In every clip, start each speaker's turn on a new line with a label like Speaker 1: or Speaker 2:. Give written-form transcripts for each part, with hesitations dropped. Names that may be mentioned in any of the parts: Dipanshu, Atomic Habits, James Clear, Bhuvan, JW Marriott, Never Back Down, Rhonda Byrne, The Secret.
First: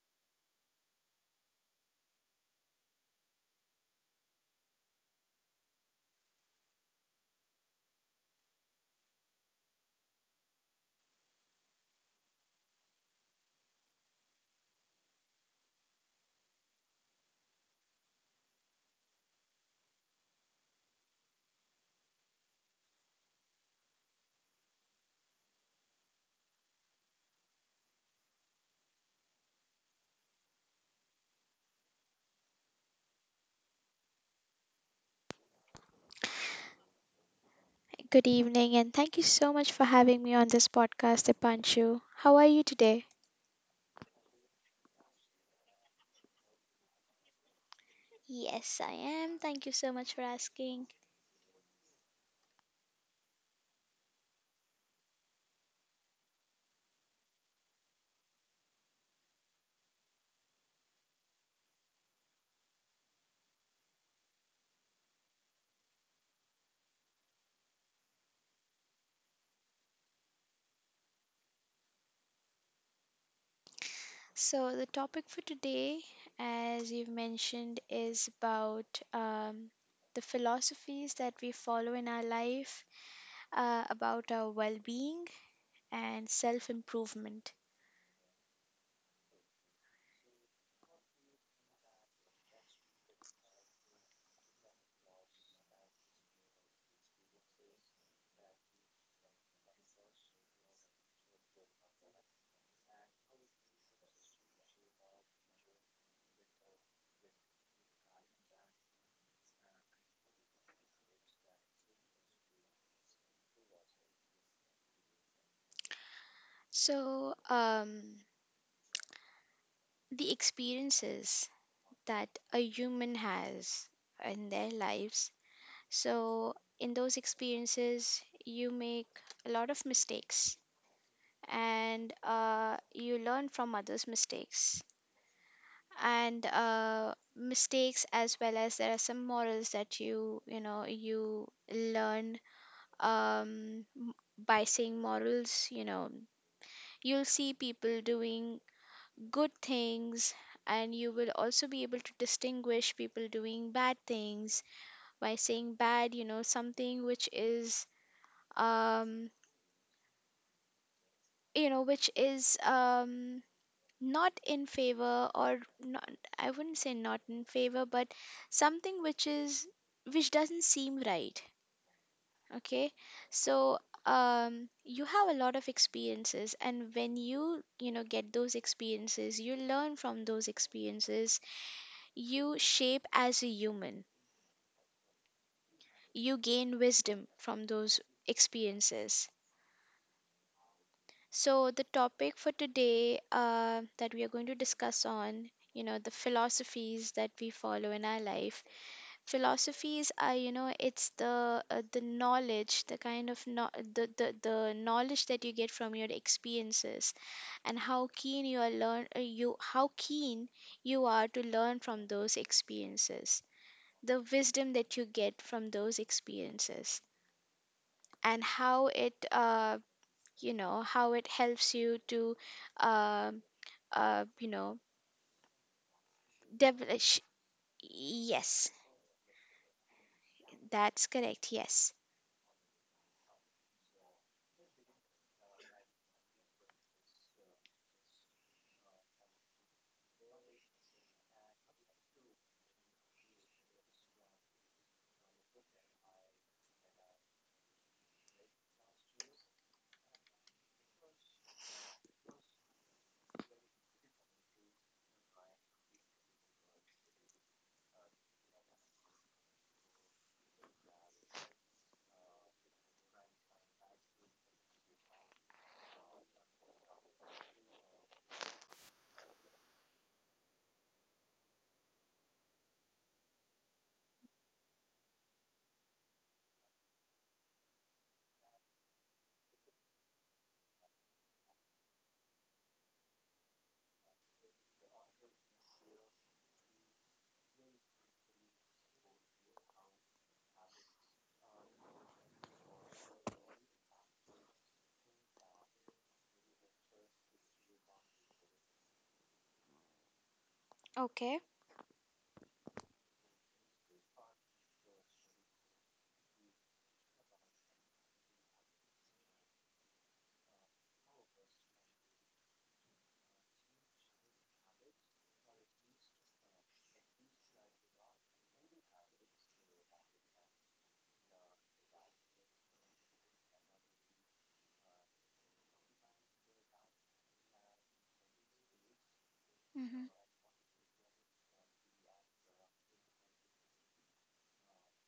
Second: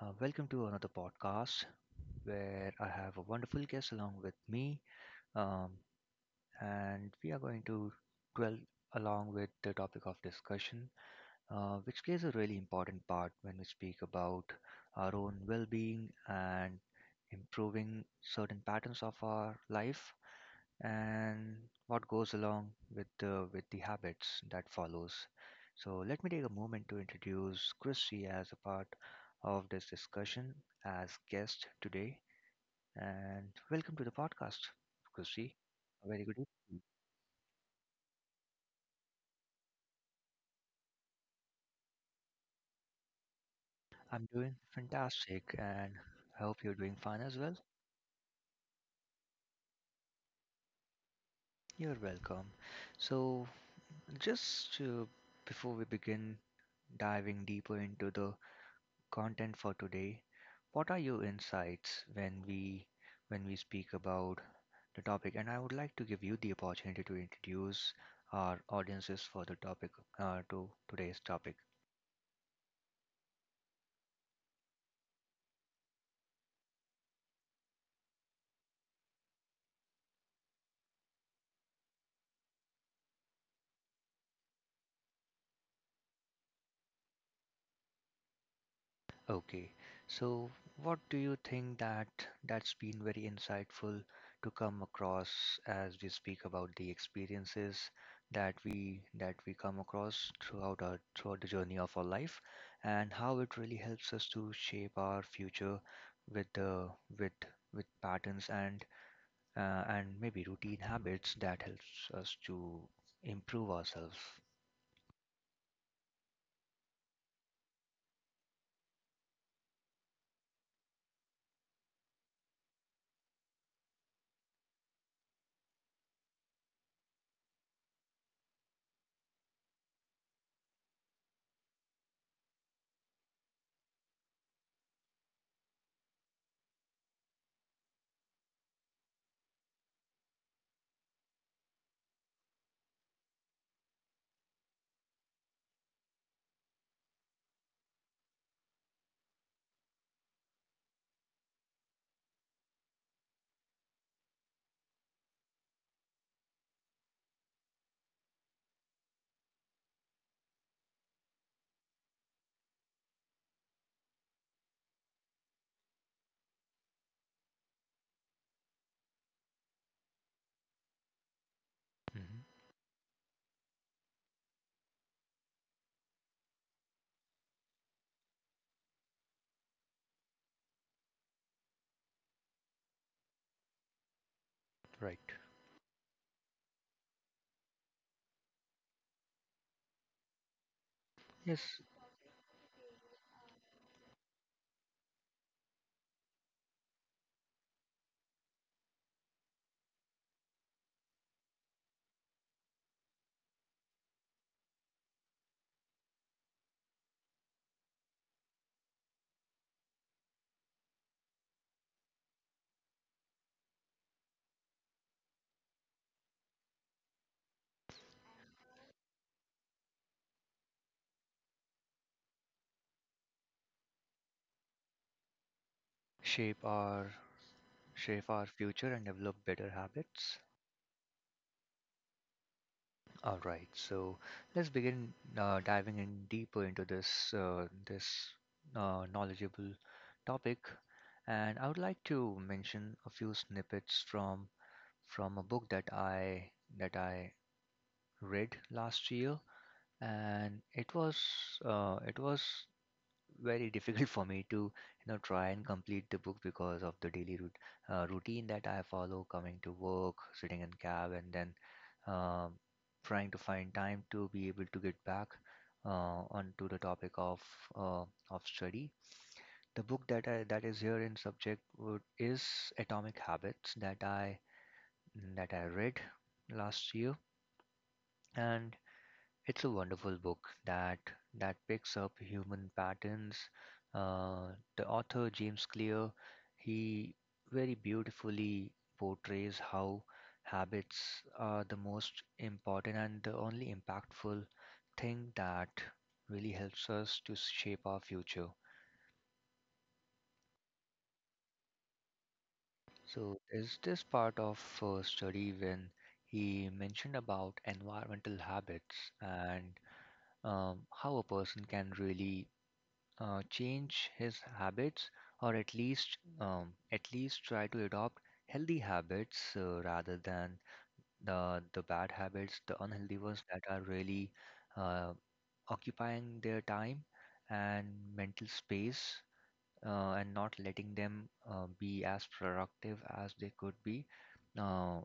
Speaker 1: Welcome to another podcast where I have a wonderful guest along with me, um, and we are going to dwell along with the topic of discussion, which plays a really important part when we speak about our own well being and improving certain patterns of our life and what goes along with with the habits that follows. So let me take a moment to introduce Chrissy as a part of this discussion as guest today, and welcome to the podcast, Chrissy. A very good evening.
Speaker 2: Good evening, and thank you so much for having me on this podcast, Dipanshu. How are you today?
Speaker 1: I'm doing fantastic, and I hope you're doing fine as well.
Speaker 2: Yes, I am. Thank you so much for asking.
Speaker 1: You're welcome. So, just before we begin diving deeper into the content for today, what are your insights when we speak about the topic? And I would like to give you the opportunity to introduce our audiences for the topic to today's topic.
Speaker 2: So, the topic for today, as you've mentioned, is about um, the philosophies that we follow in our life, about our well being and self improvement.
Speaker 1: Okay, so what do you think that that's been very insightful to come across as we speak about the experiences that we come across throughout the journey of our life and how it really helps us to shape our future with the with with patterns and maybe routine habits that helps us to improve ourselves.
Speaker 2: So, the experiences that a human has in their lives. So, in those experiences, you make a lot of mistakes, and you learn from others' mistakes. And mistakes, as well as there are some morals that you learn um, m- by seeing morals. You know, you'll see people doing good things, and you will also be able to distinguish people doing bad things by saying bad, something which is um which is not in favor, or not, I wouldn't say not in favor, but something which is which doesn't seem right.
Speaker 1: Hmm
Speaker 2: Okay. So you have a lot of experiences, and when you know get those experiences, you learn from those experiences, you shape as a human,
Speaker 1: Right.
Speaker 2: you gain wisdom from those experiences.
Speaker 1: Yes,
Speaker 2: So the topic for today, that we are going to discuss on, the philosophies that we follow in our life. Philosophies are, you know, it's the the knowledge, the kind of no- the knowledge that you get from your experiences, and how keen you are learn you how keen you are to learn from those experiences, the wisdom that you get from those experiences, and how it how it helps you to um uh, you know,
Speaker 1: shape our
Speaker 2: devilish.
Speaker 1: shape our
Speaker 2: Yes,
Speaker 1: future and develop better habits.
Speaker 2: that's correct. Yes.
Speaker 1: All right, so let's begin diving in deeper into this knowledgeable topic, and I would like to mention a few snippets from a book that I read last year, and it was very difficult for me to you know try and complete the book because of the daily routine that I follow coming to work sitting in cab and then um, trying to find time to be able to get back onto the topic uh, of study. The book that is here in subject is Atomic Habits that I read last year, and it's a wonderful book that picks up human patterns. Uh, the author James Clear, he very beautifully portrays how habits are the most important and the only impactful thing that really helps us to shape our future.
Speaker 2: Okay.
Speaker 1: So, is this part of study when he mentioned about environmental habits and how a person can really change his habits, or at least try to adopt healthy habits rather than the bad habits, the unhealthy ones that are really uh, occupying their time and mental space,
Speaker 2: Hmm.
Speaker 1: and not letting them be as productive as they could be, uh,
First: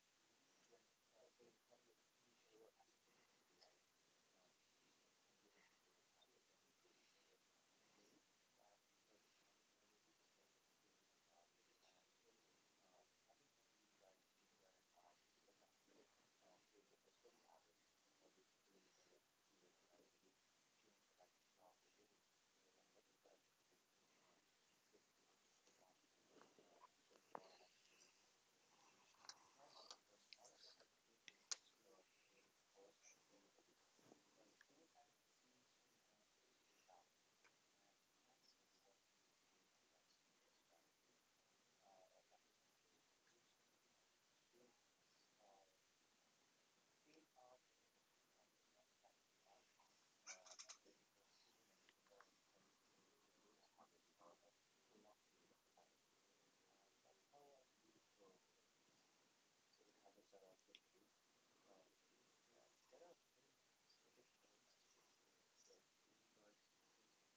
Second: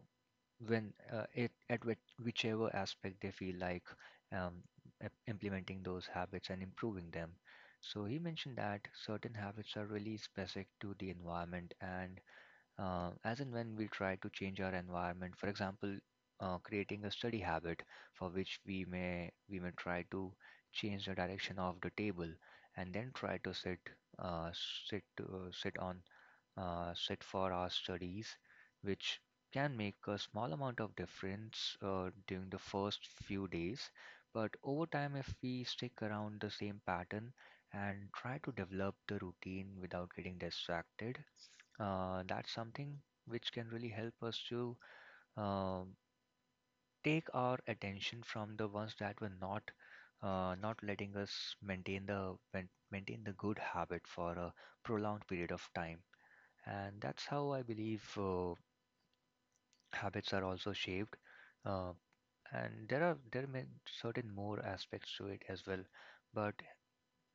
Speaker 1: when it at which, whichever aspect they feel like um, implementing those habits and improving them. So he mentioned that certain habits are really specific to the environment, and as and when we try to change our environment, for example, creating a study habit for which we may try to change the direction of the table, and then try to sit uh, sit sit on set for our studies, which can make a small amount of difference during the first few days. But over time, if we stick around the same pattern and try to develop the routine without getting distracted, that's something which can really help us to um take our attention from the ones that were not not letting us maintain the good habit for a prolonged period of time. And that's how I believe habits are also shaped. Uh, and there are certain more aspects to it as well. But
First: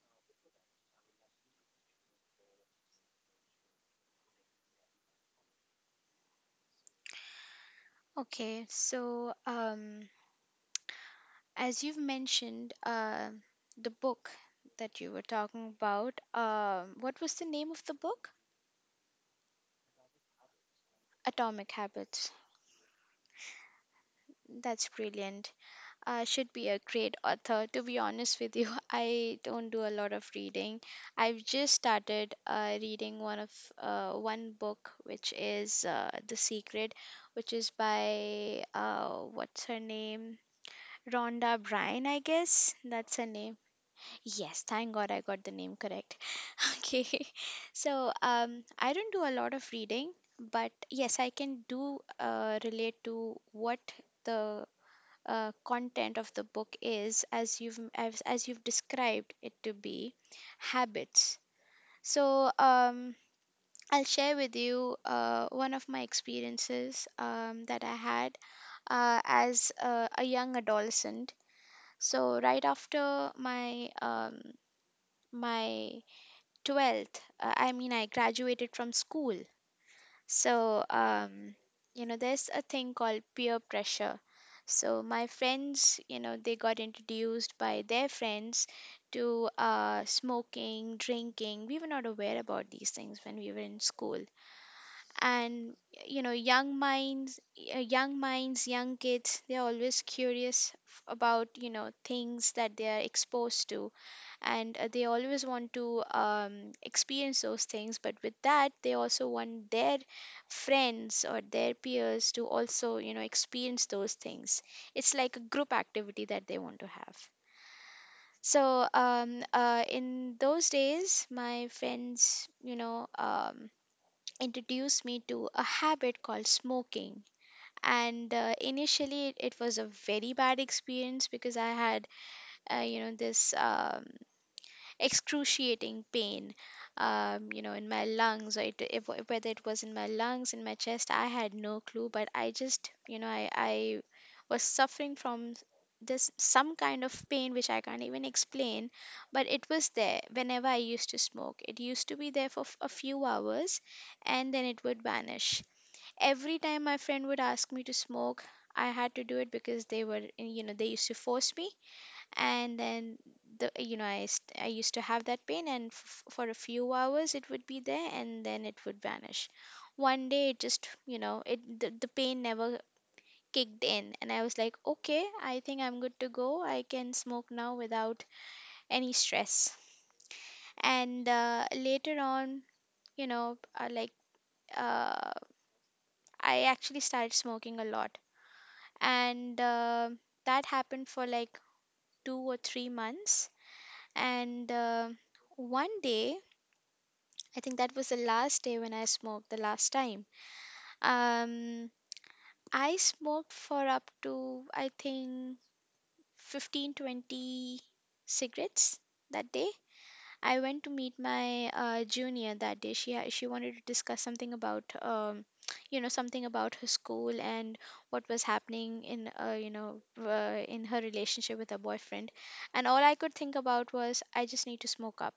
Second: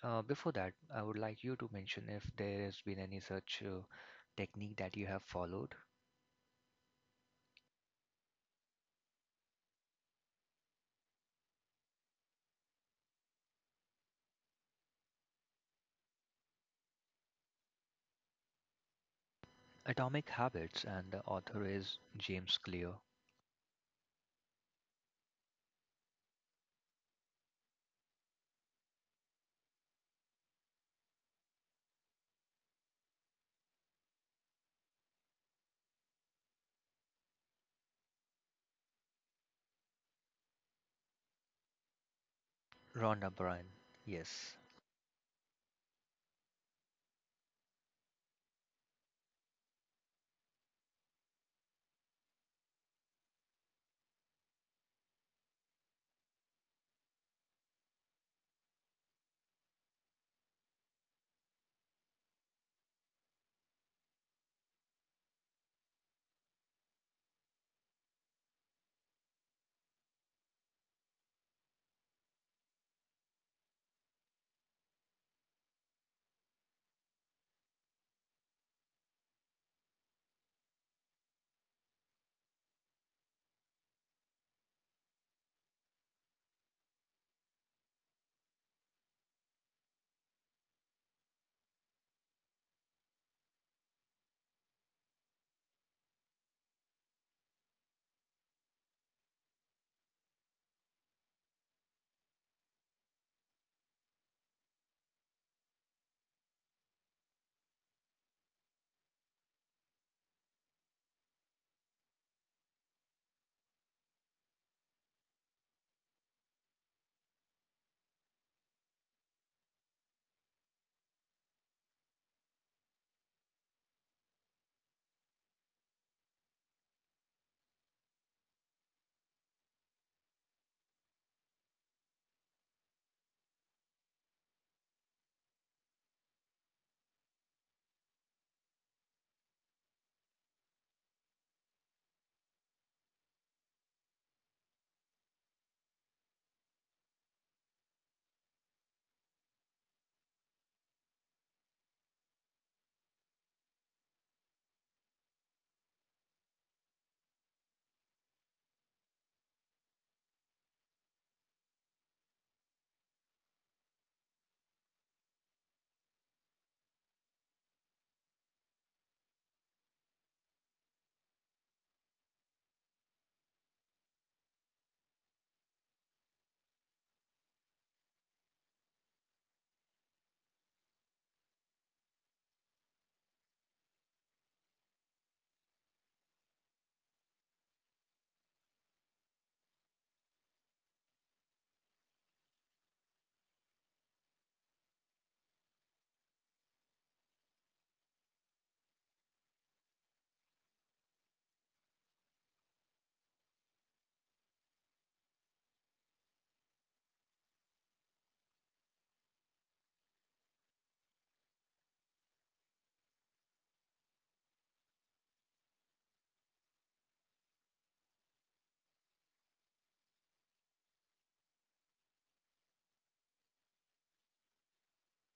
Speaker 1: before that, I would like you to mention if there has been any such technique that you have followed.
Speaker 2: Okay, so as you've mentioned, the book that you were talking about, what was the name of the book?
Speaker 1: Atomic Habits, and the author
Speaker 2: Atomic
Speaker 1: is
Speaker 2: Habits.
Speaker 1: James Clear.
Speaker 2: That's brilliant. Uh, should be a great author. To be honest with you, I don't do a lot of reading. I've just started reading one book, which is The Secret, which is by what's her name, Rhonda Bryan, I guess that's her
Speaker 1: Rhonda
Speaker 2: name.
Speaker 1: Byrne. Yes.
Speaker 2: Yes, thank God I got the name correct. Okay, so I don't do a lot of reading, but yes, I can do relate to what the content of the book is as you've described it to be. Habits. So I'll share with you one of my experiences, that I had as a young adolescent. So right after my my 12th, I mean I graduated from school. So, you know, there's a thing called peer pressure. So, my friends, you know, they got introduced by their friends to smoking, drinking. We were not aware about these things when we were in school, and you know, young minds, young kids, they're always about, you know, things that they are exposed to, and they always want to experience those things, but with that they also want their friends or their peers to also, you know, experience those things. It's like a group activity that they want to have. So in those days my friends, introduced me to a habit called smoking. And initially, it was a very bad experience because I had, you know, this. Excruciating pain, you know, in my lungs, or it, if, whether it was in my lungs in my chest, I had no clue, but I just, you know, I was suffering from this some kind of pain which I can't even explain, but it was there. Whenever I used to smoke it used to be there for a few hours and then it would vanish. Every time my friend would ask me to smoke I had to do it because they were, you know, they used to force me. And then the you know I used to have that pain and for a few hours it would be there and then it would vanish. One day it just, you know, the pain never kicked in, and I was like, okay, I think I'm good to go, I can smoke now without any stress. And later on, you know uh, like uh, I actually started smoking a lot. And that happened for like 2 or 3 months. And one day, I think that was the last day when I smoked the last time. Um, I smoked for up to, I think, 15, 20 cigarettes that day. I went to meet my junior that day. She wanted to discuss something about, you know, something about her school and what was happening in, in her relationship with her boyfriend. And all I could think about was, I just need to smoke up.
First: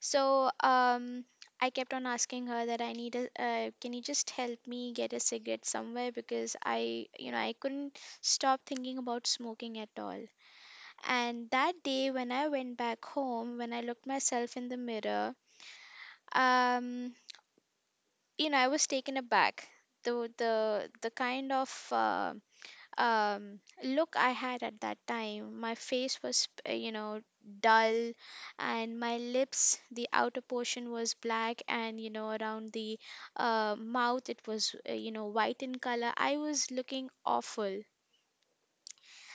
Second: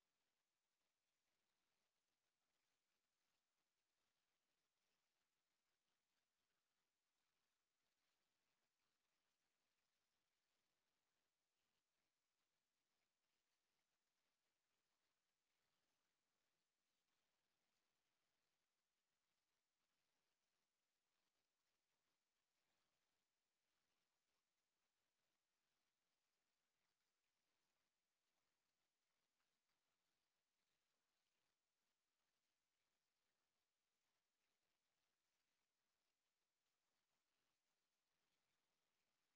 Speaker 2: So I kept on asking her that I need a, can you just help me get a cigarette somewhere, because I, you know, I couldn't stop thinking about smoking at all. And that day when I went back home, when I looked myself in the mirror, um, you know, I was taken aback. The kind of look I had at that time. My face was, you know, dull, and my lips, the outer portion was black, and you know, around the mouth, it was, you know, white in color. I was looking awful.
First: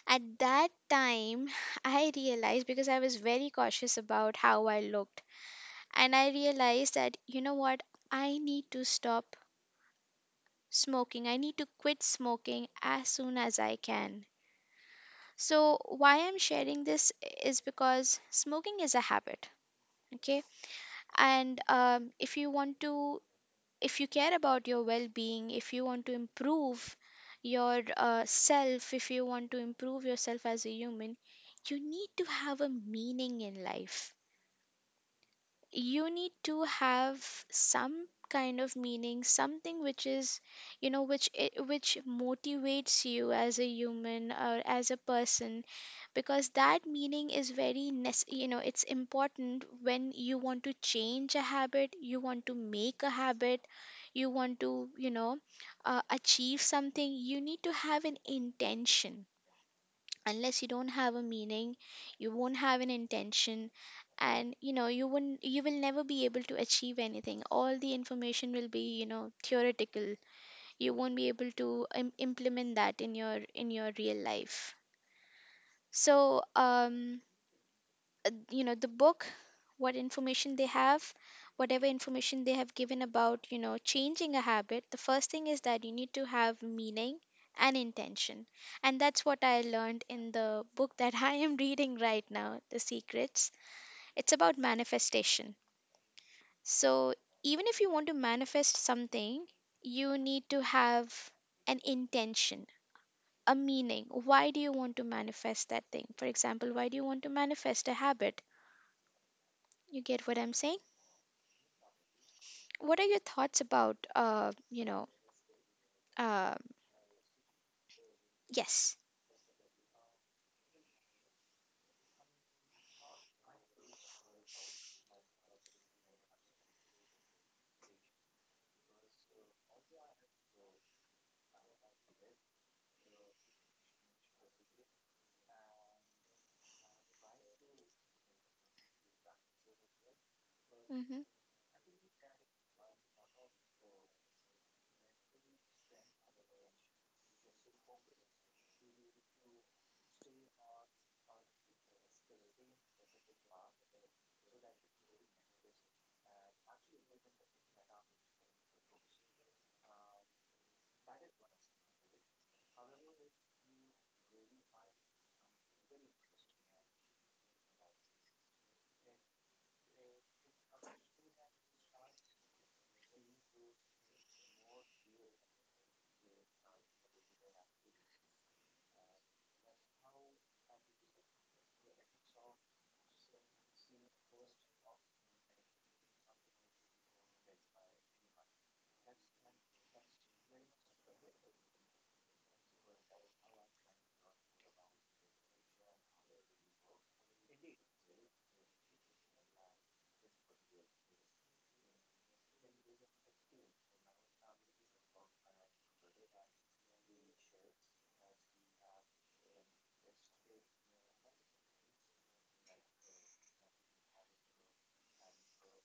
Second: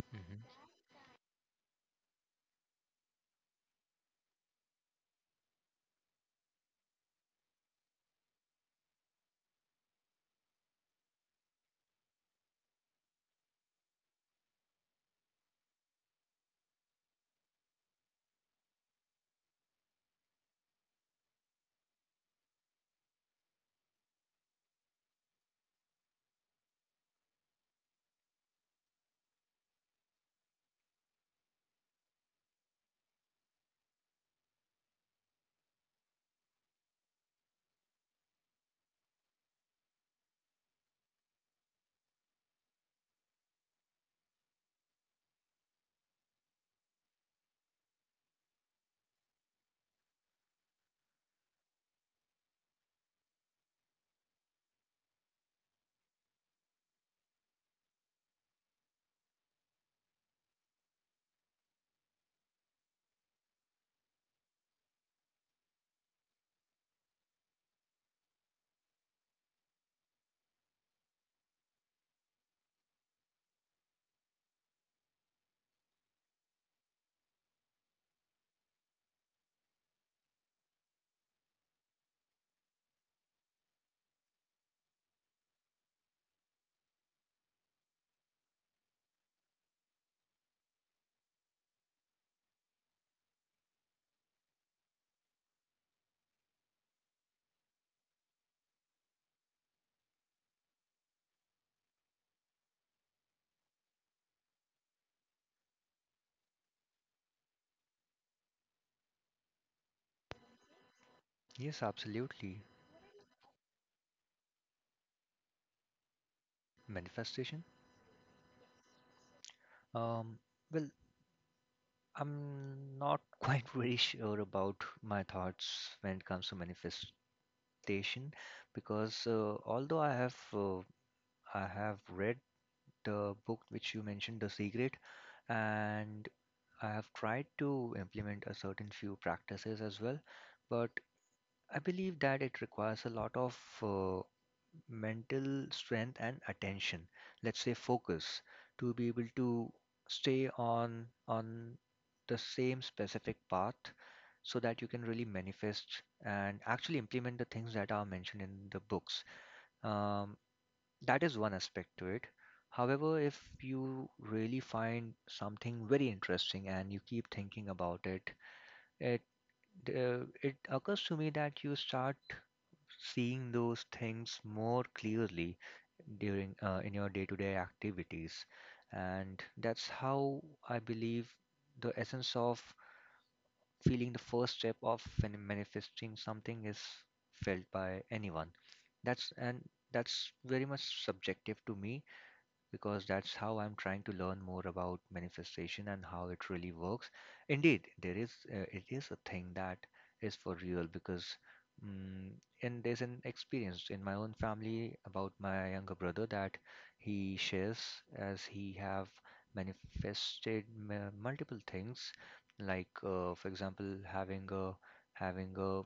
Speaker 2: At
Speaker 1: hmm
Speaker 2: that time, I realized, because I was very cautious about how I looked, and I realized that, you know what, I need to stop smoking. I need to quit smoking as soon as I can. So, why I'm sharing this is because smoking is a habit, okay? And if you want to, if you care about your well being, if you want to improve your self, if you want to improve yourself as a human, you need to have a meaning in life. You need to have some kind of meaning, something which is, you know, which motivates you as a human or as a person, because that meaning is very you know, it's important. When you want to change a habit, you want to make a habit, you want to, you know, achieve something, you need to have an intention. Unless you don't have a meaning you won't have an intention, and you know, you will never be able to achieve anything, all the information will be, you know, theoretical. You won't be able to implement that in your real life. So you know, the book, what information they have whatever information they have given about, you know, changing a habit, the first thing is that you need to have meaning and intention. And that's what I learned in the book that I am reading right now, The Secrets. It's about manifestation. So even if you want to manifest something, you need to have an intention, a meaning. Why do you want to manifest that thing? For example, why do you want to manifest a habit? You get what I'm saying?
Speaker 1: Yes, absolutely.
Speaker 2: What are your thoughts about, uh
Speaker 1: Manifestation.
Speaker 2: yes.
Speaker 1: Um, well, I'm not quite very sure about my thoughts when it comes to manifestation, because although I have read the book which you mentioned, The Secret, and I have tried to implement a certain few practices as well, but
Speaker 2: Mm-hmm.
Speaker 1: I believe that it requires a lot of uh, mental strength and attention, let's say focus, to be able to stay on the same specific path so that you can really manifest and actually implement the things that are mentioned in the books. Um, that is one aspect to it. However, if you really find something very interesting and you keep thinking about it, it it occurs to me that you start seeing those things more clearly during in your day-to-day activities, and that's how I believe the essence of feeling the first step of when manifesting something is felt by anyone. that's and that's very much subjective to me, because that's how I'm trying to learn more about manifestation and how it really works. Indeed, there is it is a thing that is for real, because mm and there's an experience in my own family about my younger brother that he shares, as he have manifested multiple things. Like for example, having a having a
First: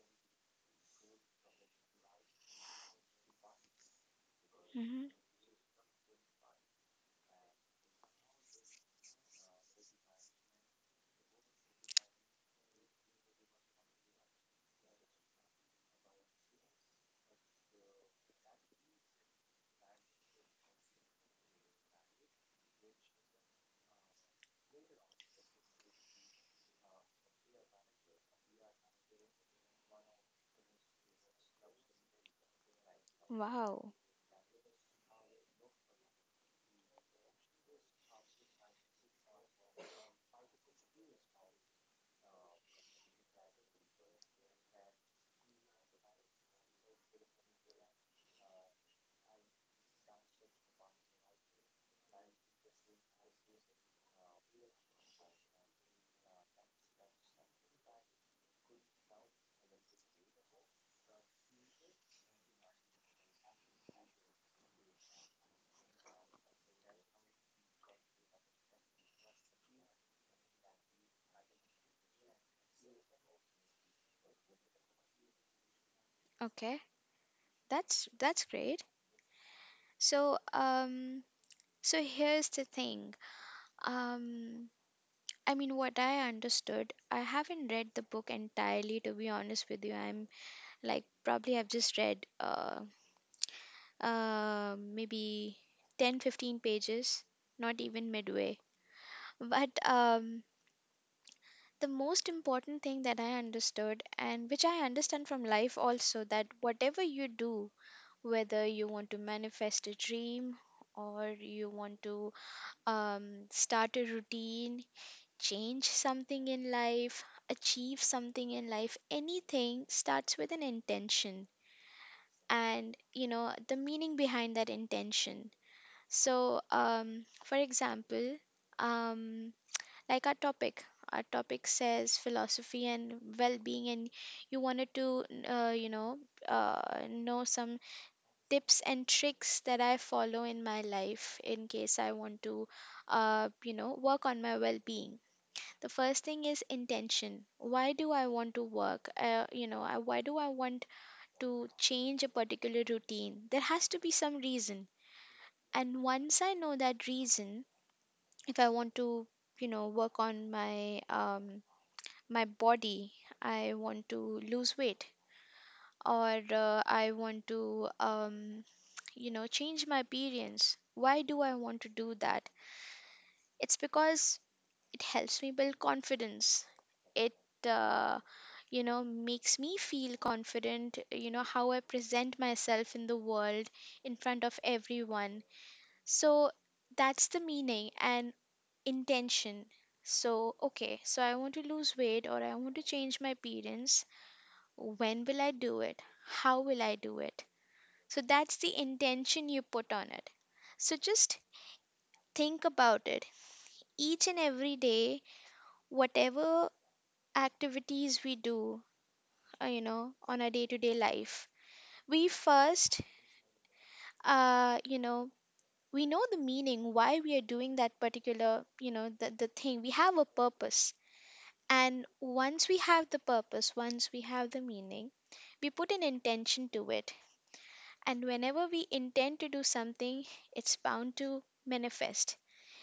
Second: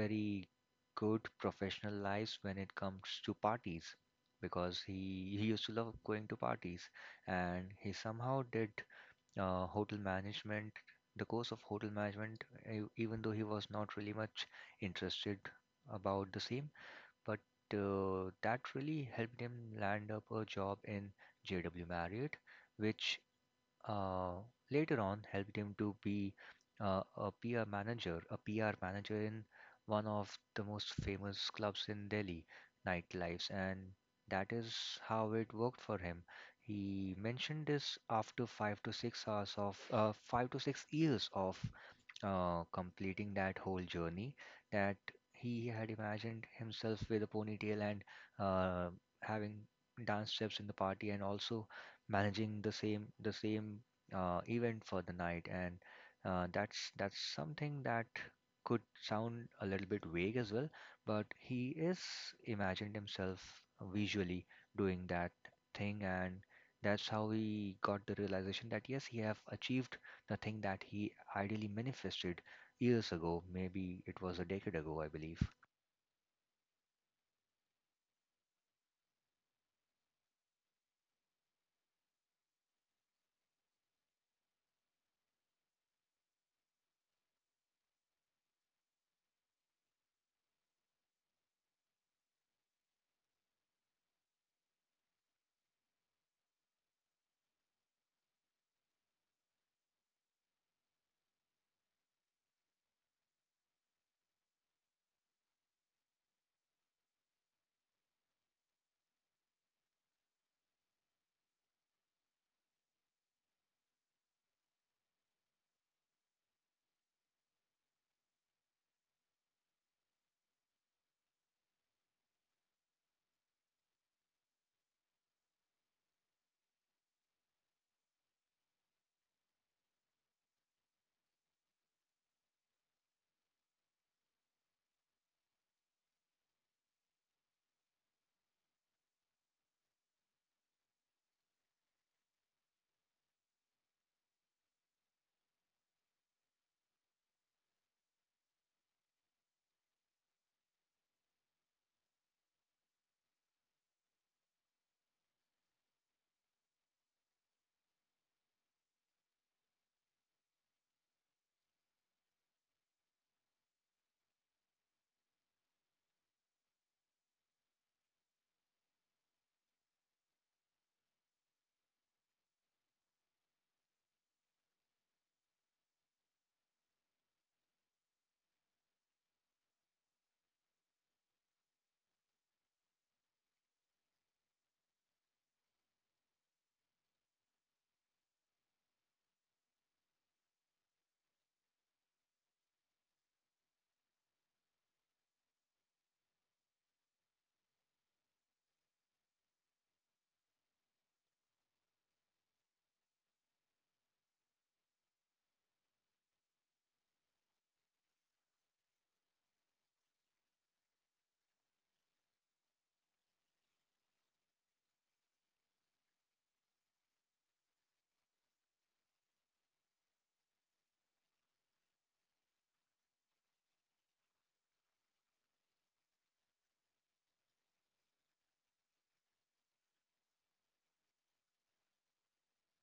Speaker 1: very good professional lives when it comes to parties, because he
Speaker 2: Mm-hmm.
Speaker 1: he used to love going to parties, and he somehow did hotel management the course of hotel management, even though he was not really much interested about the same. But that really helped him land up a job in JW Marriott, which uh, later on helped him to be a PR manager in one of the most famous clubs in Delhi nightlives, and
Speaker 2: Wow.
Speaker 1: that is how it worked for him. He mentioned this after 5 to 6 years of completing that whole journey, that he had imagined himself with a ponytail and uh, having dance steps in the party and also managing the same event for the night, and that's something that could sound a little bit vague as well, but he is imagined himself visually doing that thing, and that's how he got the realization that yes, he have achieved the thing that he ideally manifested years ago. Maybe it was a decade ago, I believe.
Speaker 2: Okay, that's great. So here's the thing. um I mean, what I understood, I haven't read the book entirely, to be honest with you, I'm like, probably I've just read maybe 10, 15 pages, not even midway. But the most important thing that I understood, and which I understand from life also, that whatever you do, whether you want to manifest a dream, or you want to um, start a routine, change something in life, achieve something in life, anything starts with an intention, and you know, the meaning behind that intention. So, for example, um, like our topic. Our topic says philosophy and well being, and you wanted to, you uh, know some tips and tricks that I follow in my life in case I want to, you know, work on my well being. The first thing is intention. Why do I want to work? You know, I, why do I want to change a particular routine? There has to be some reason. And once I know that reason, if I want to work on my my body, I want to lose weight, or I want to change my appearance. Why do I want to do that? It's because it helps me build confidence. It uh, you know makes me feel confident, you know, how I present myself in the world, in front of everyone. So that's the meaning and intention. So okay, so I want to lose weight or I want to change my appearance. When will I do it? How will I do it? So that's the intention you put on it. So just think about it. Each and every day, whatever activities we do, on our day to day life, we first, uh, you know, we know the meaning why we are doing that particular, you know, the thing. We have a purpose. And once we have the purpose, once we have the meaning, we put an intention to it. And whenever we intend to do something, it's bound to manifest.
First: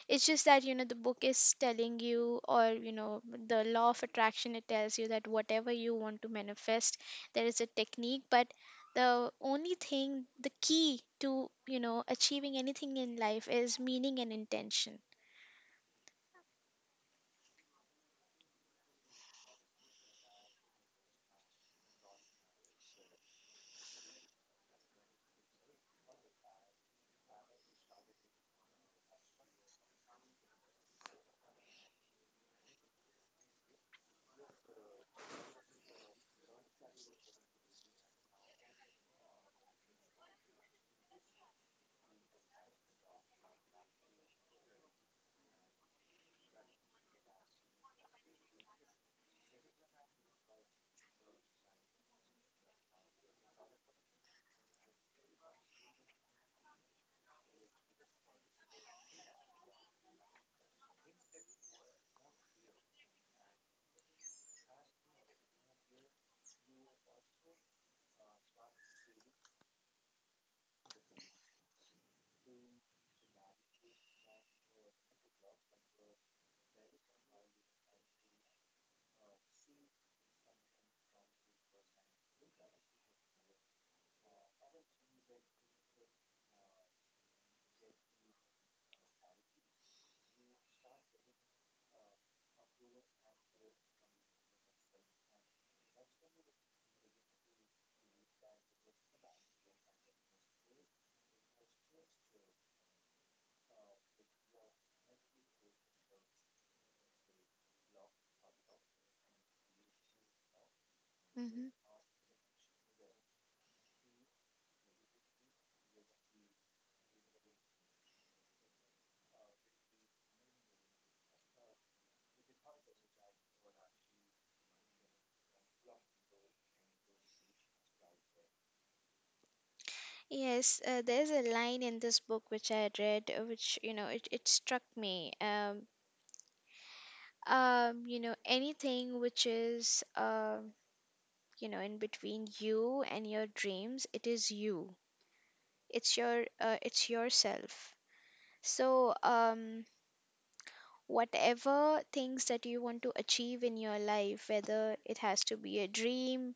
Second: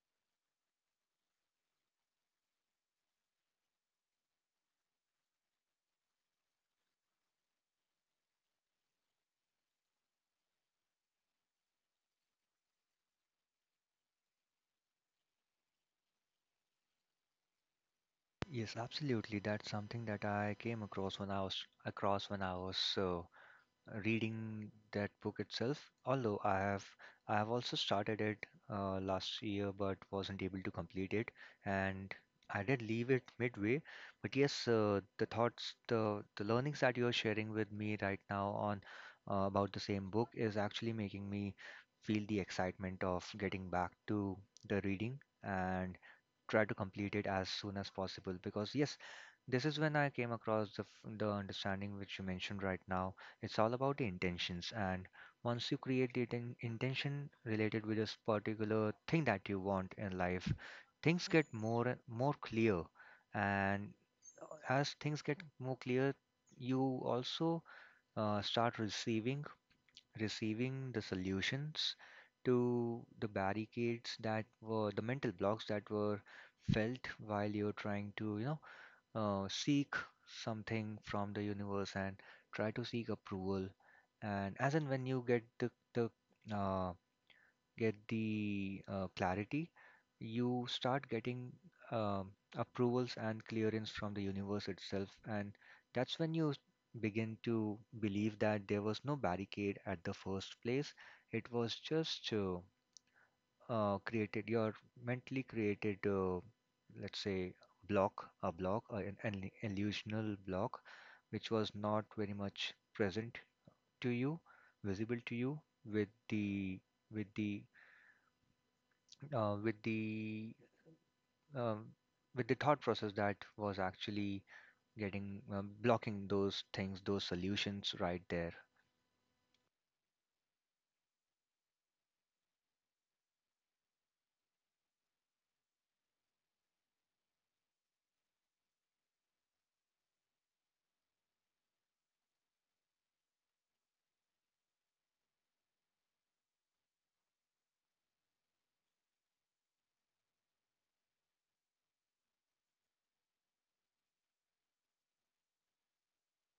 Speaker 2: It's just that, you know, the book is telling you, or, you know, the law of attraction, it tells you that whatever you want to manifest, there is a technique. But the only thing, the key to, you know, achieving anything in life is meaning and intention.
Speaker 1: Yes, absolutely. That's something that I came across when I was across when I was uh, reading that book itself, although I have also started it last year but wasn't able to complete it, and I did leave it midway. But yes, the thoughts, the learnings that you're sharing with me right now on about the same book is actually making me feel the excitement of getting back to the reading and try to complete it as soon as possible, because yes, this is when I came across the understanding which you mentioned right now. It's all about the intentions, and once you create the intention related with this particular thing that you want in life, things get more and more clear. And as things get more clear, you also start receiving receiving the solutions to the barricades that were the mental blocks that were felt while you're trying to you know seek something from the universe and try to seek approval. And as and when you get the uh, get the clarity, you start getting um, approvals and clearance from the universe itself, and that's when you begin to believe that there was no barricade at the first place. It was just created your mentally created let's say block, an illusional block which was
Speaker 2: Hmm.
Speaker 1: not very much present to you, visible to you, with the with the uh, with the um, with the thought process that was actually getting blocking those things, those solutions right there.
Speaker 2: Yes, there's a line in this book which I read, which, you know, it struck me. You know, anything which is, um, you know, in between you and your dreams, it is you. It's your it's yourself. So, um, whatever things that you want to achieve in your life, whether it has to be a dream,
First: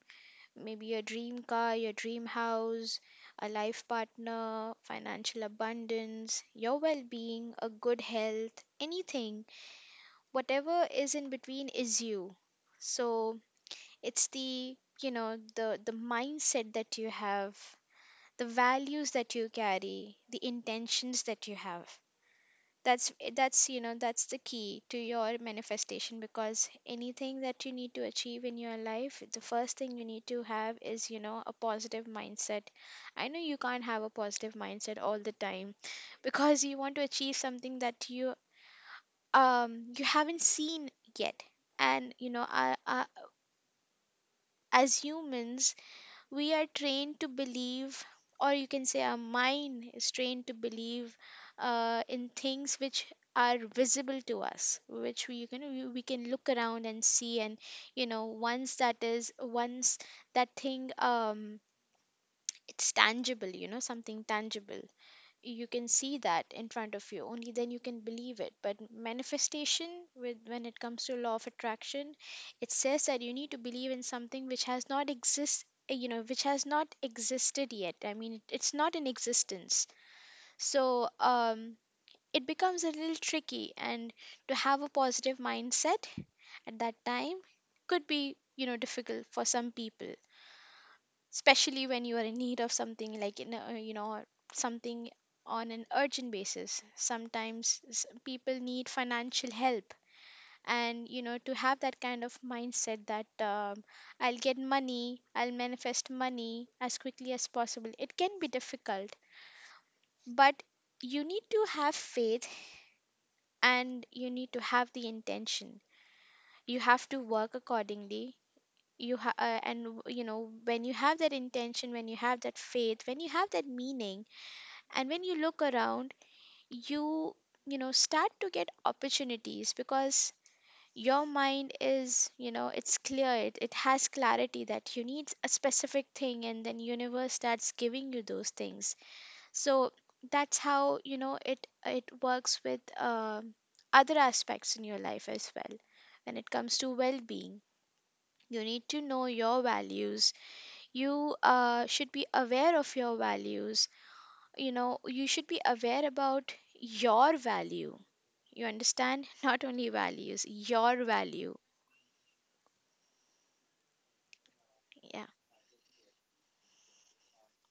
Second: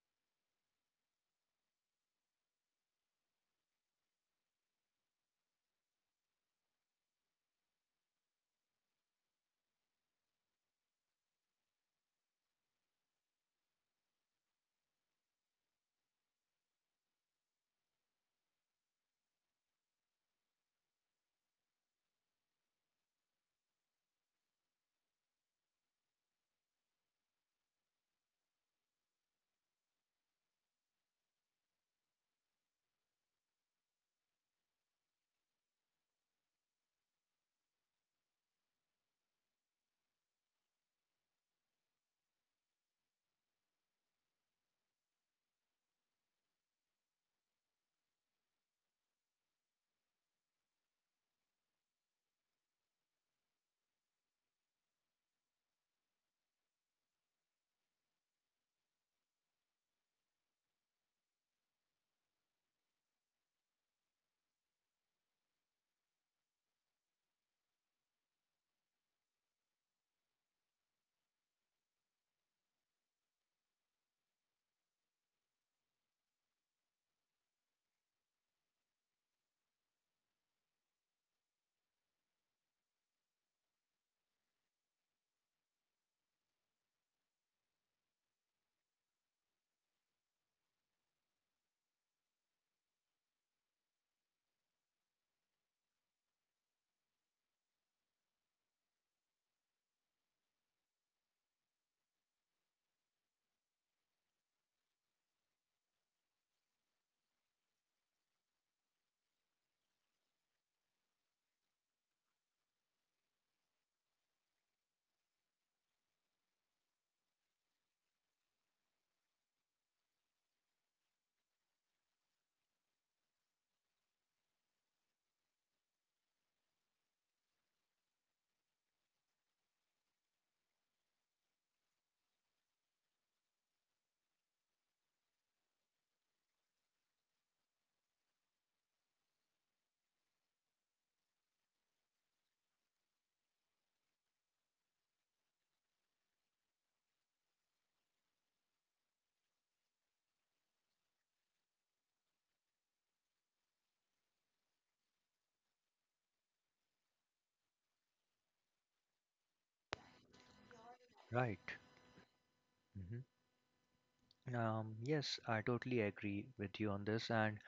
Speaker 2: maybe your dream car, your dream house, a life partner, financial abundance, your well-being, a good health, anything, whatever is in between is you. So it's the, you know, the mindset that you have, the values that you carry, the intentions that you have. That's you know, that's the key to your manifestation, because anything that you need to achieve in your life, the first thing you need to have is, you know, a positive mindset. I know you can't have a positive mindset all the time, because you want to achieve something that you, um, you haven't seen yet. And you know, as humans, we are trained to believe, or you can say our mind is trained to believe, in things which are visible to us, which we can look around and see. And you know, once that thing, um, it's tangible, you know, something tangible, you can see that in front of you, only then you can believe it. But manifestation, with, when it comes to law of attraction, it says that you need to believe in something which has not exist, you know, which has not existed yet. I mean, it's not in existence. So, um, it becomes a little tricky, and to have a positive mindset at that time could be, you know, difficult for some people, especially when you are in need of something, like in a, you know, something on an urgent basis. Sometimes people need financial help, and you know, to have that kind of mindset that, I'll get money, I'll manifest money as quickly as possible, it can be difficult. But you need to have faith, and you need to have the intention. You have to work accordingly. You ha- and w- You know, when you have that intention, when you have that faith, when you have that meaning, and when you look around, you you know, start to get opportunities, because your mind is, you know, it's clear, it has clarity that you need a specific thing, and then universe starts giving you those things. So that's how, you know, it works with, um, other aspects in your life as well. When it comes to well-being, you need to know your values. You should be aware of your values. You know, you should be aware about your value. You understand? Not only values, your value.
Speaker 1: right hmm
Speaker 2: Yeah.
Speaker 1: yes, I totally agree with you on this, and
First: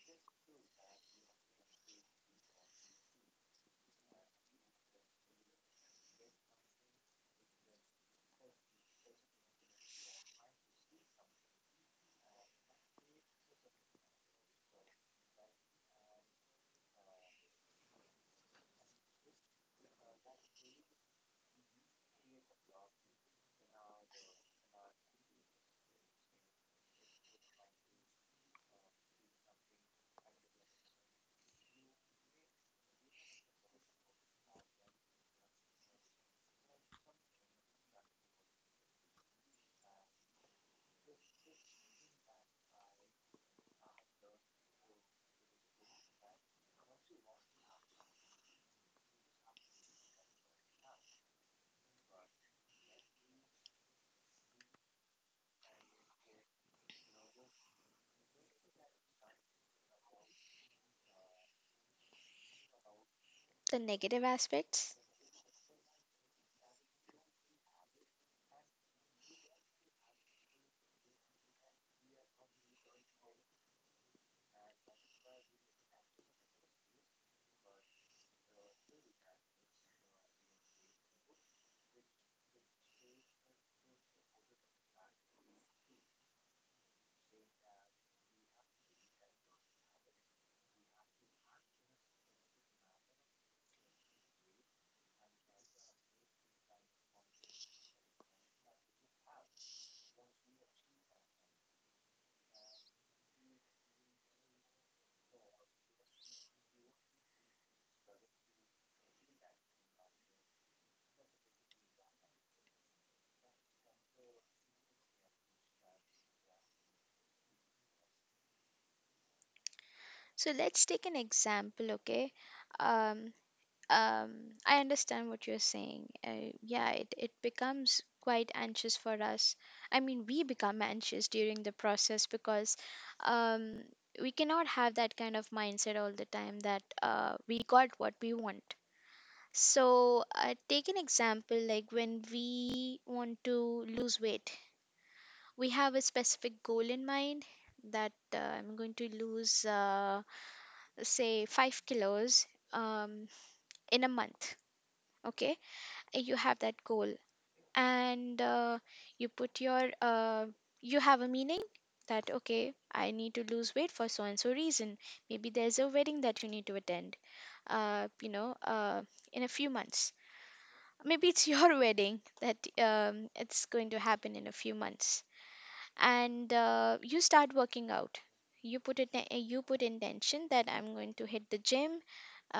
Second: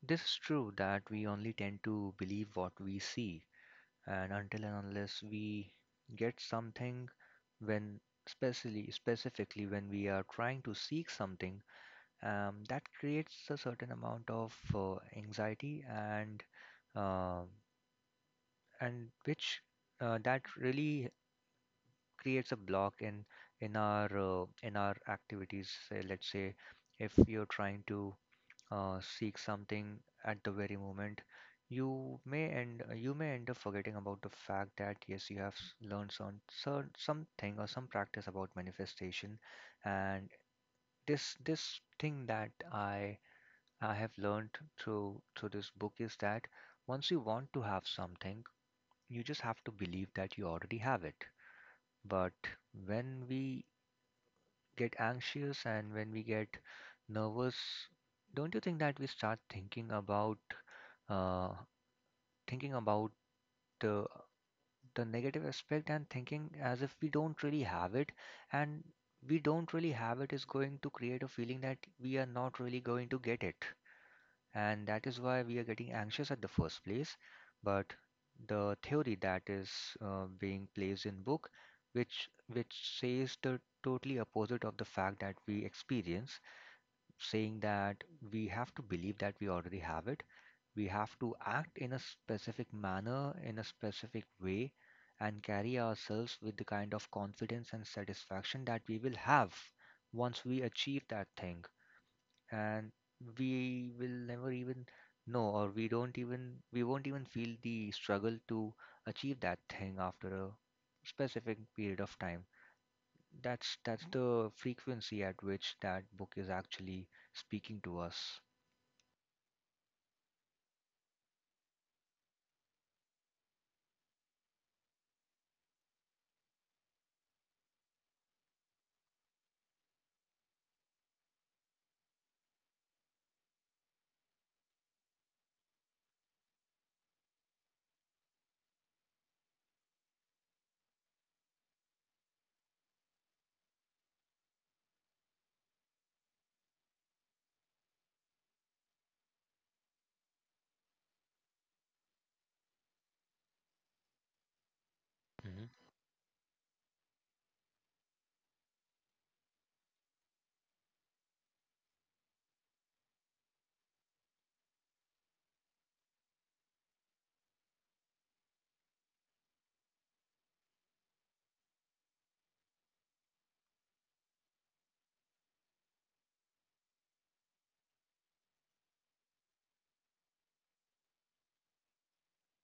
Speaker 1: this is true that we only tend to believe what we see, and until and unless we get something when, especially specifically when we are trying to seek something, that creates a certain amount of anxiety, uh, and which that really creates a block in in our activities. Say, let's say if you're trying to seek something at the very moment, you may end up forgetting about the fact that yes, you have learned some something or some practice about manifestation, and this thing that I have learned through this book is that once you want to have something, you just have to believe that you already have it. But when we get anxious and when we get nervous, don't you think that we start thinking about uh, thinking about
Speaker 2: The
Speaker 1: the
Speaker 2: negative aspects.
Speaker 1: the negative aspect, and thinking as if we don't really have it, and we don't really have it is going to create a feeling that we are not really going to get it, and that is why we are getting anxious at the first place. But the theory that is being placed in book, which says the totally opposite of the fact that we experience, saying that we have to believe that we already have it. We have to act in a specific manner, in a specific way, and carry ourselves with the kind of confidence and satisfaction that we will have once we achieve that thing. And we will never even know, or we don't even, we won't even feel the struggle to achieve that thing after a specific period of time. That's the frequency at which that book is actually speaking to us.
Speaker 2: So let's take an example. Okay. um um I understand what you're saying. Uh, yeah, it becomes quite anxious for us, I mean, we become anxious during the process, because, um, we cannot have that kind of mindset all the time that, we got what we want. So, take an example, like when we want to lose weight, we have a specific goal in mind that, I'm going to lose, say, 5 kilos, um, in a month. Okay,
Speaker 1: Mm-hmm.
Speaker 2: you have that goal, and you put your you have a meaning that, okay, I need to lose weight for so and so reason. Maybe there's a wedding that you need to attend, Uh, you know, uh, in a few months. Maybe it's your wedding that, it's going to happen in a few months. And you start working out, you put intention that I'm going to hit the gym,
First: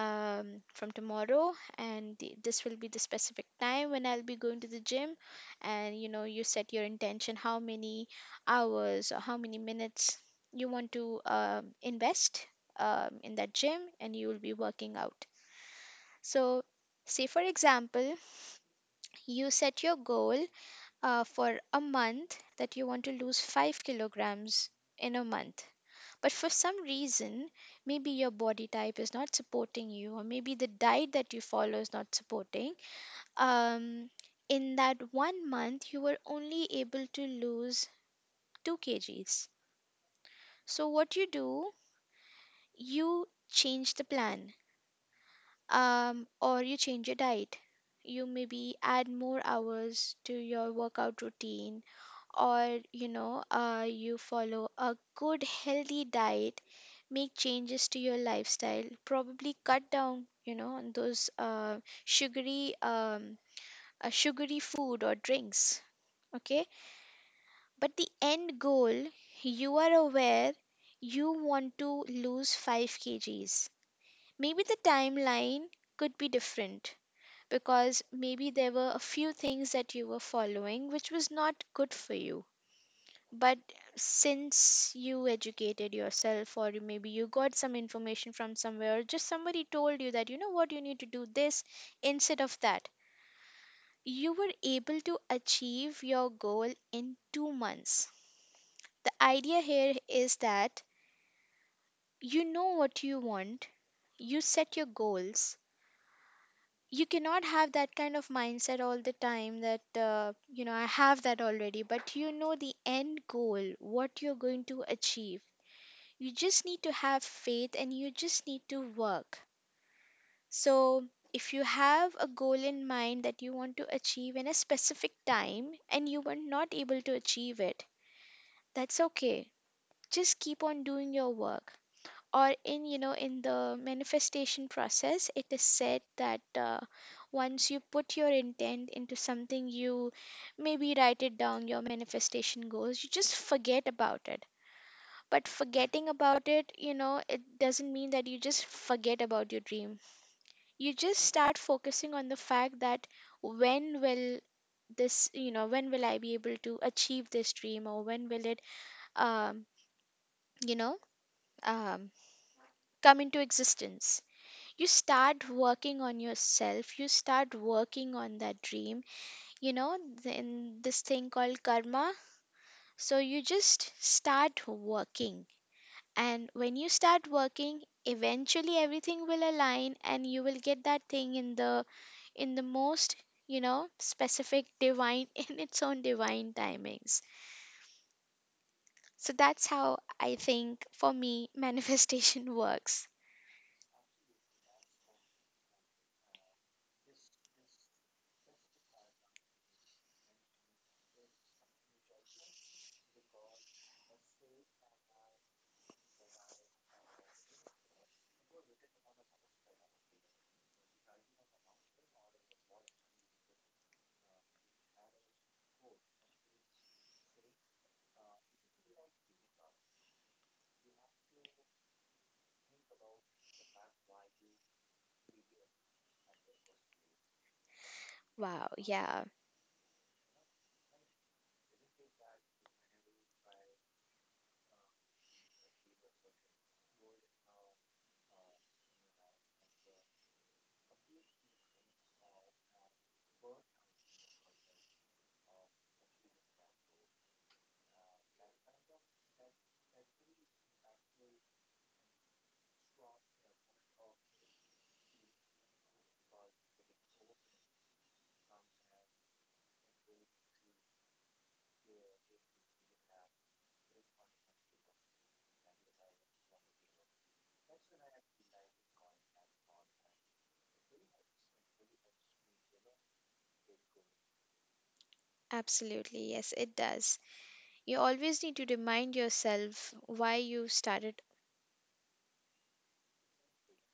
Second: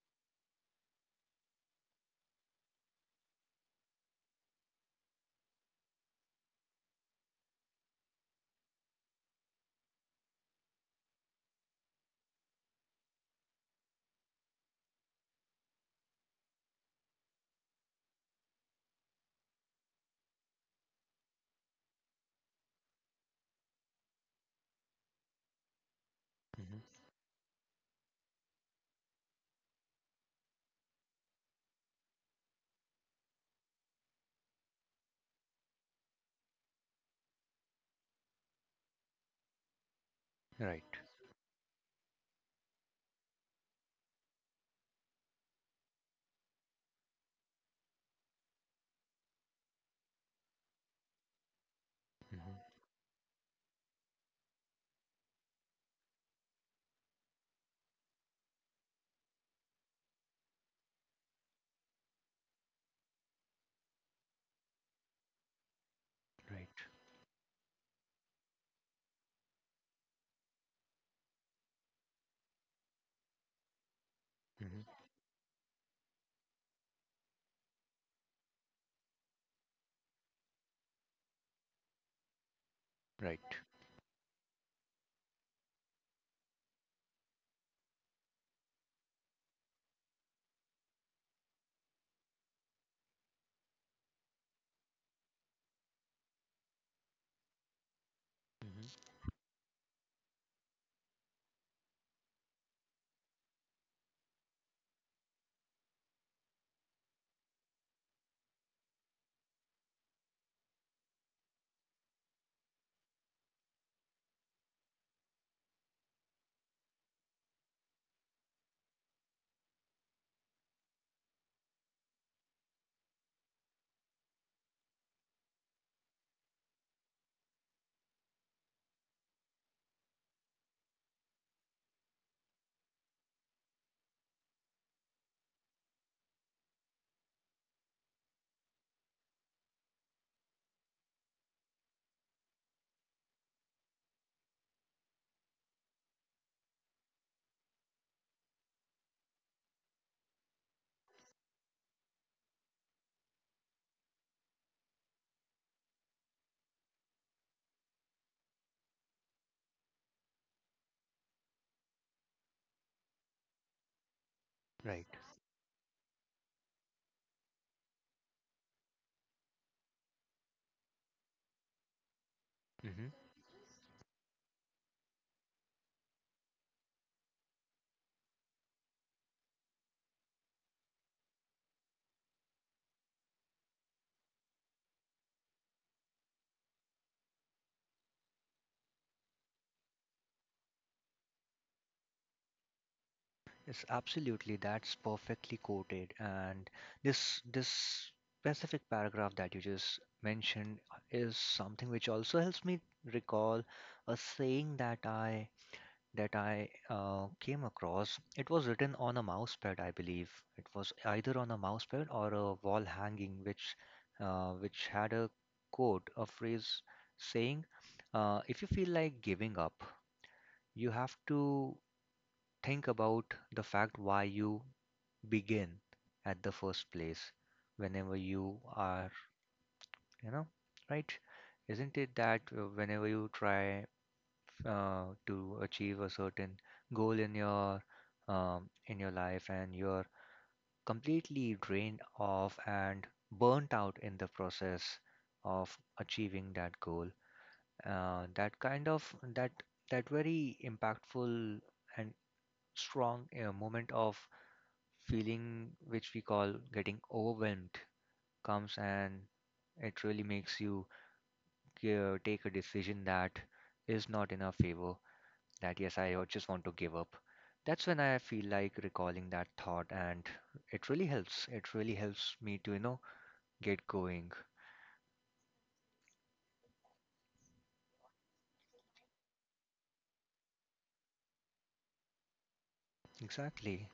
Speaker 2: from tomorrow, and this will be the specific time when I'll be going to the gym. And you know, you set your intention, how many hours or how many minutes you want to, invest, in that gym, and you will be working out. So, say for example, you set your goal, for a month, that you want to lose 5 kilograms in a month. But for some
Speaker 1: hmm
Speaker 2: reason, maybe your body type is not supporting you, or maybe the diet that you follow is not supporting, um, in that one month you were only able to lose 2 kgs.
Speaker 1: Right.
Speaker 2: So what you do, you change the plan, or you change your diet. You maybe add more hours to your workout routine, or
Speaker 1: hmm
Speaker 2: you know, you follow a good healthy diet, make changes to your lifestyle, probably cut down, you know, on those sugary um, sugary food or drinks. Okay,
Speaker 1: Right.
Speaker 2: but the end goal you are aware, you want to lose 5 kgs. Maybe the
Speaker 1: hmm
Speaker 2: timeline could be different, because maybe there were a few things that you were following which was not good for you.
Speaker 1: Right.
Speaker 2: But since you educated yourself, or maybe you got some information from somewhere, or just somebody told you that, you know what, you need to do this instead of that, you were able to achieve your goal in 2 months. The
Speaker 1: hmm
Speaker 2: idea here is that you know what you want, you set your goals. You cannot have that kind of mindset all the time that, you know, I have that already. But you know the end goal, what you're going to achieve. You just need to have faith, and you just need to work. So, if you have a goal in mind that you want to achieve in a specific time and you were not able to achieve it, that's okay. Just keep on doing your work. Or in, you know, in the manifestation process, it is said that, once you put your intent into something, you maybe write it down, your manifestation goals. You just forget about it. But forgetting about it, you know, it doesn't mean that you just forget about your dream. You just start focusing on the fact that when will this, you know, when will I be able to achieve this dream, or when will it, um, you know, um, come into existence. You
Speaker 1: Right.
Speaker 2: start working on yourself, you start working on that dream, you know, in this thing called karma. So
Speaker 1: hmm
Speaker 2: you just start working. And when you start working, eventually everything will align, and you will get that thing in the, in the most, you know, specific divine in its own divine timings. So that's how I think, for me, manifestation works.
Speaker 1: It's absolutely that's perfectly quoted, and this specific paragraph that you just mentioned is something which also helps me recall a saying that I came across. It was written on a mouse pad, I believe. It was either on a mouse pad or a wall hanging, which had a quote, a phrase saying, "If you feel like giving up, you have to think about the fact why you begin at the first place. Whenever you
Speaker 2: Wow,
Speaker 1: are,
Speaker 2: yeah.
Speaker 1: you know, right? Isn't it that whenever you try to achieve a certain goal in your life, and you're completely drained off and burnt out in the process of achieving that goal, that kind of that very impactful and strong moment of feeling which we call getting overwhelmed comes, and it really makes you take a decision that is not in our favor, that yes, I just want to give up. That's when I feel like recalling that thought, and it really helps. It really helps me to, you know, get going.
Speaker 2: Absolutely. Yes, it does. You always need to remind yourself why you started.
Speaker 1: Exactly.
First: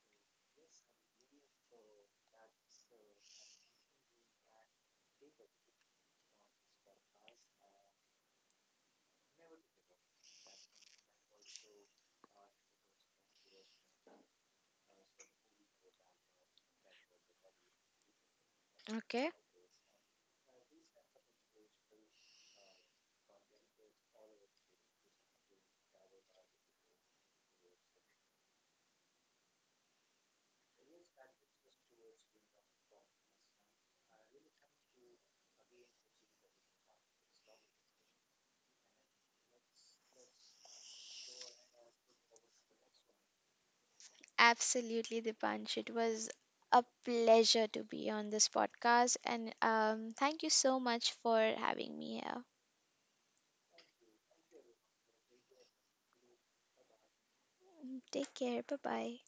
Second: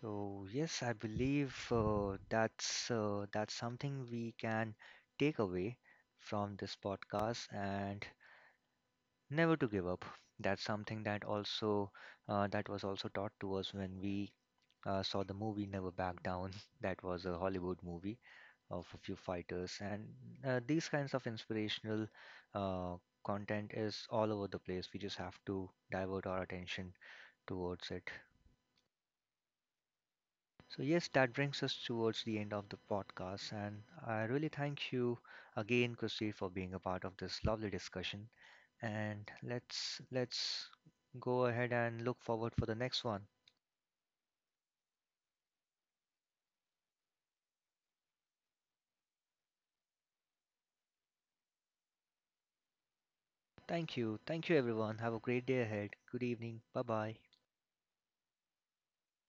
Speaker 1: So yes, I believe that's something we can take away from this podcast, and never to give up. That's something that also that was also taught to us when we saw the movie Never Back Down that was a Hollywood movie of a few
Speaker 2: Okay.
Speaker 1: fighters, and these kinds of inspirational uh, content is all over the place. We just have to divert our attention towards it. So, yes, that brings us towards the end of the podcast. And I really thank you again, Christy, for being a part of this lovely discussion. And let's go ahead and look forward for the next one.
Speaker 2: Absolutely, Dipansh. It was a pleasure to be on this podcast. And thank you so much for having me here.
Speaker 1: Thank you. Thank you everyone. Have a great day ahead. Good evening. Bye bye.
Speaker 2: Mm, take care. Bye bye.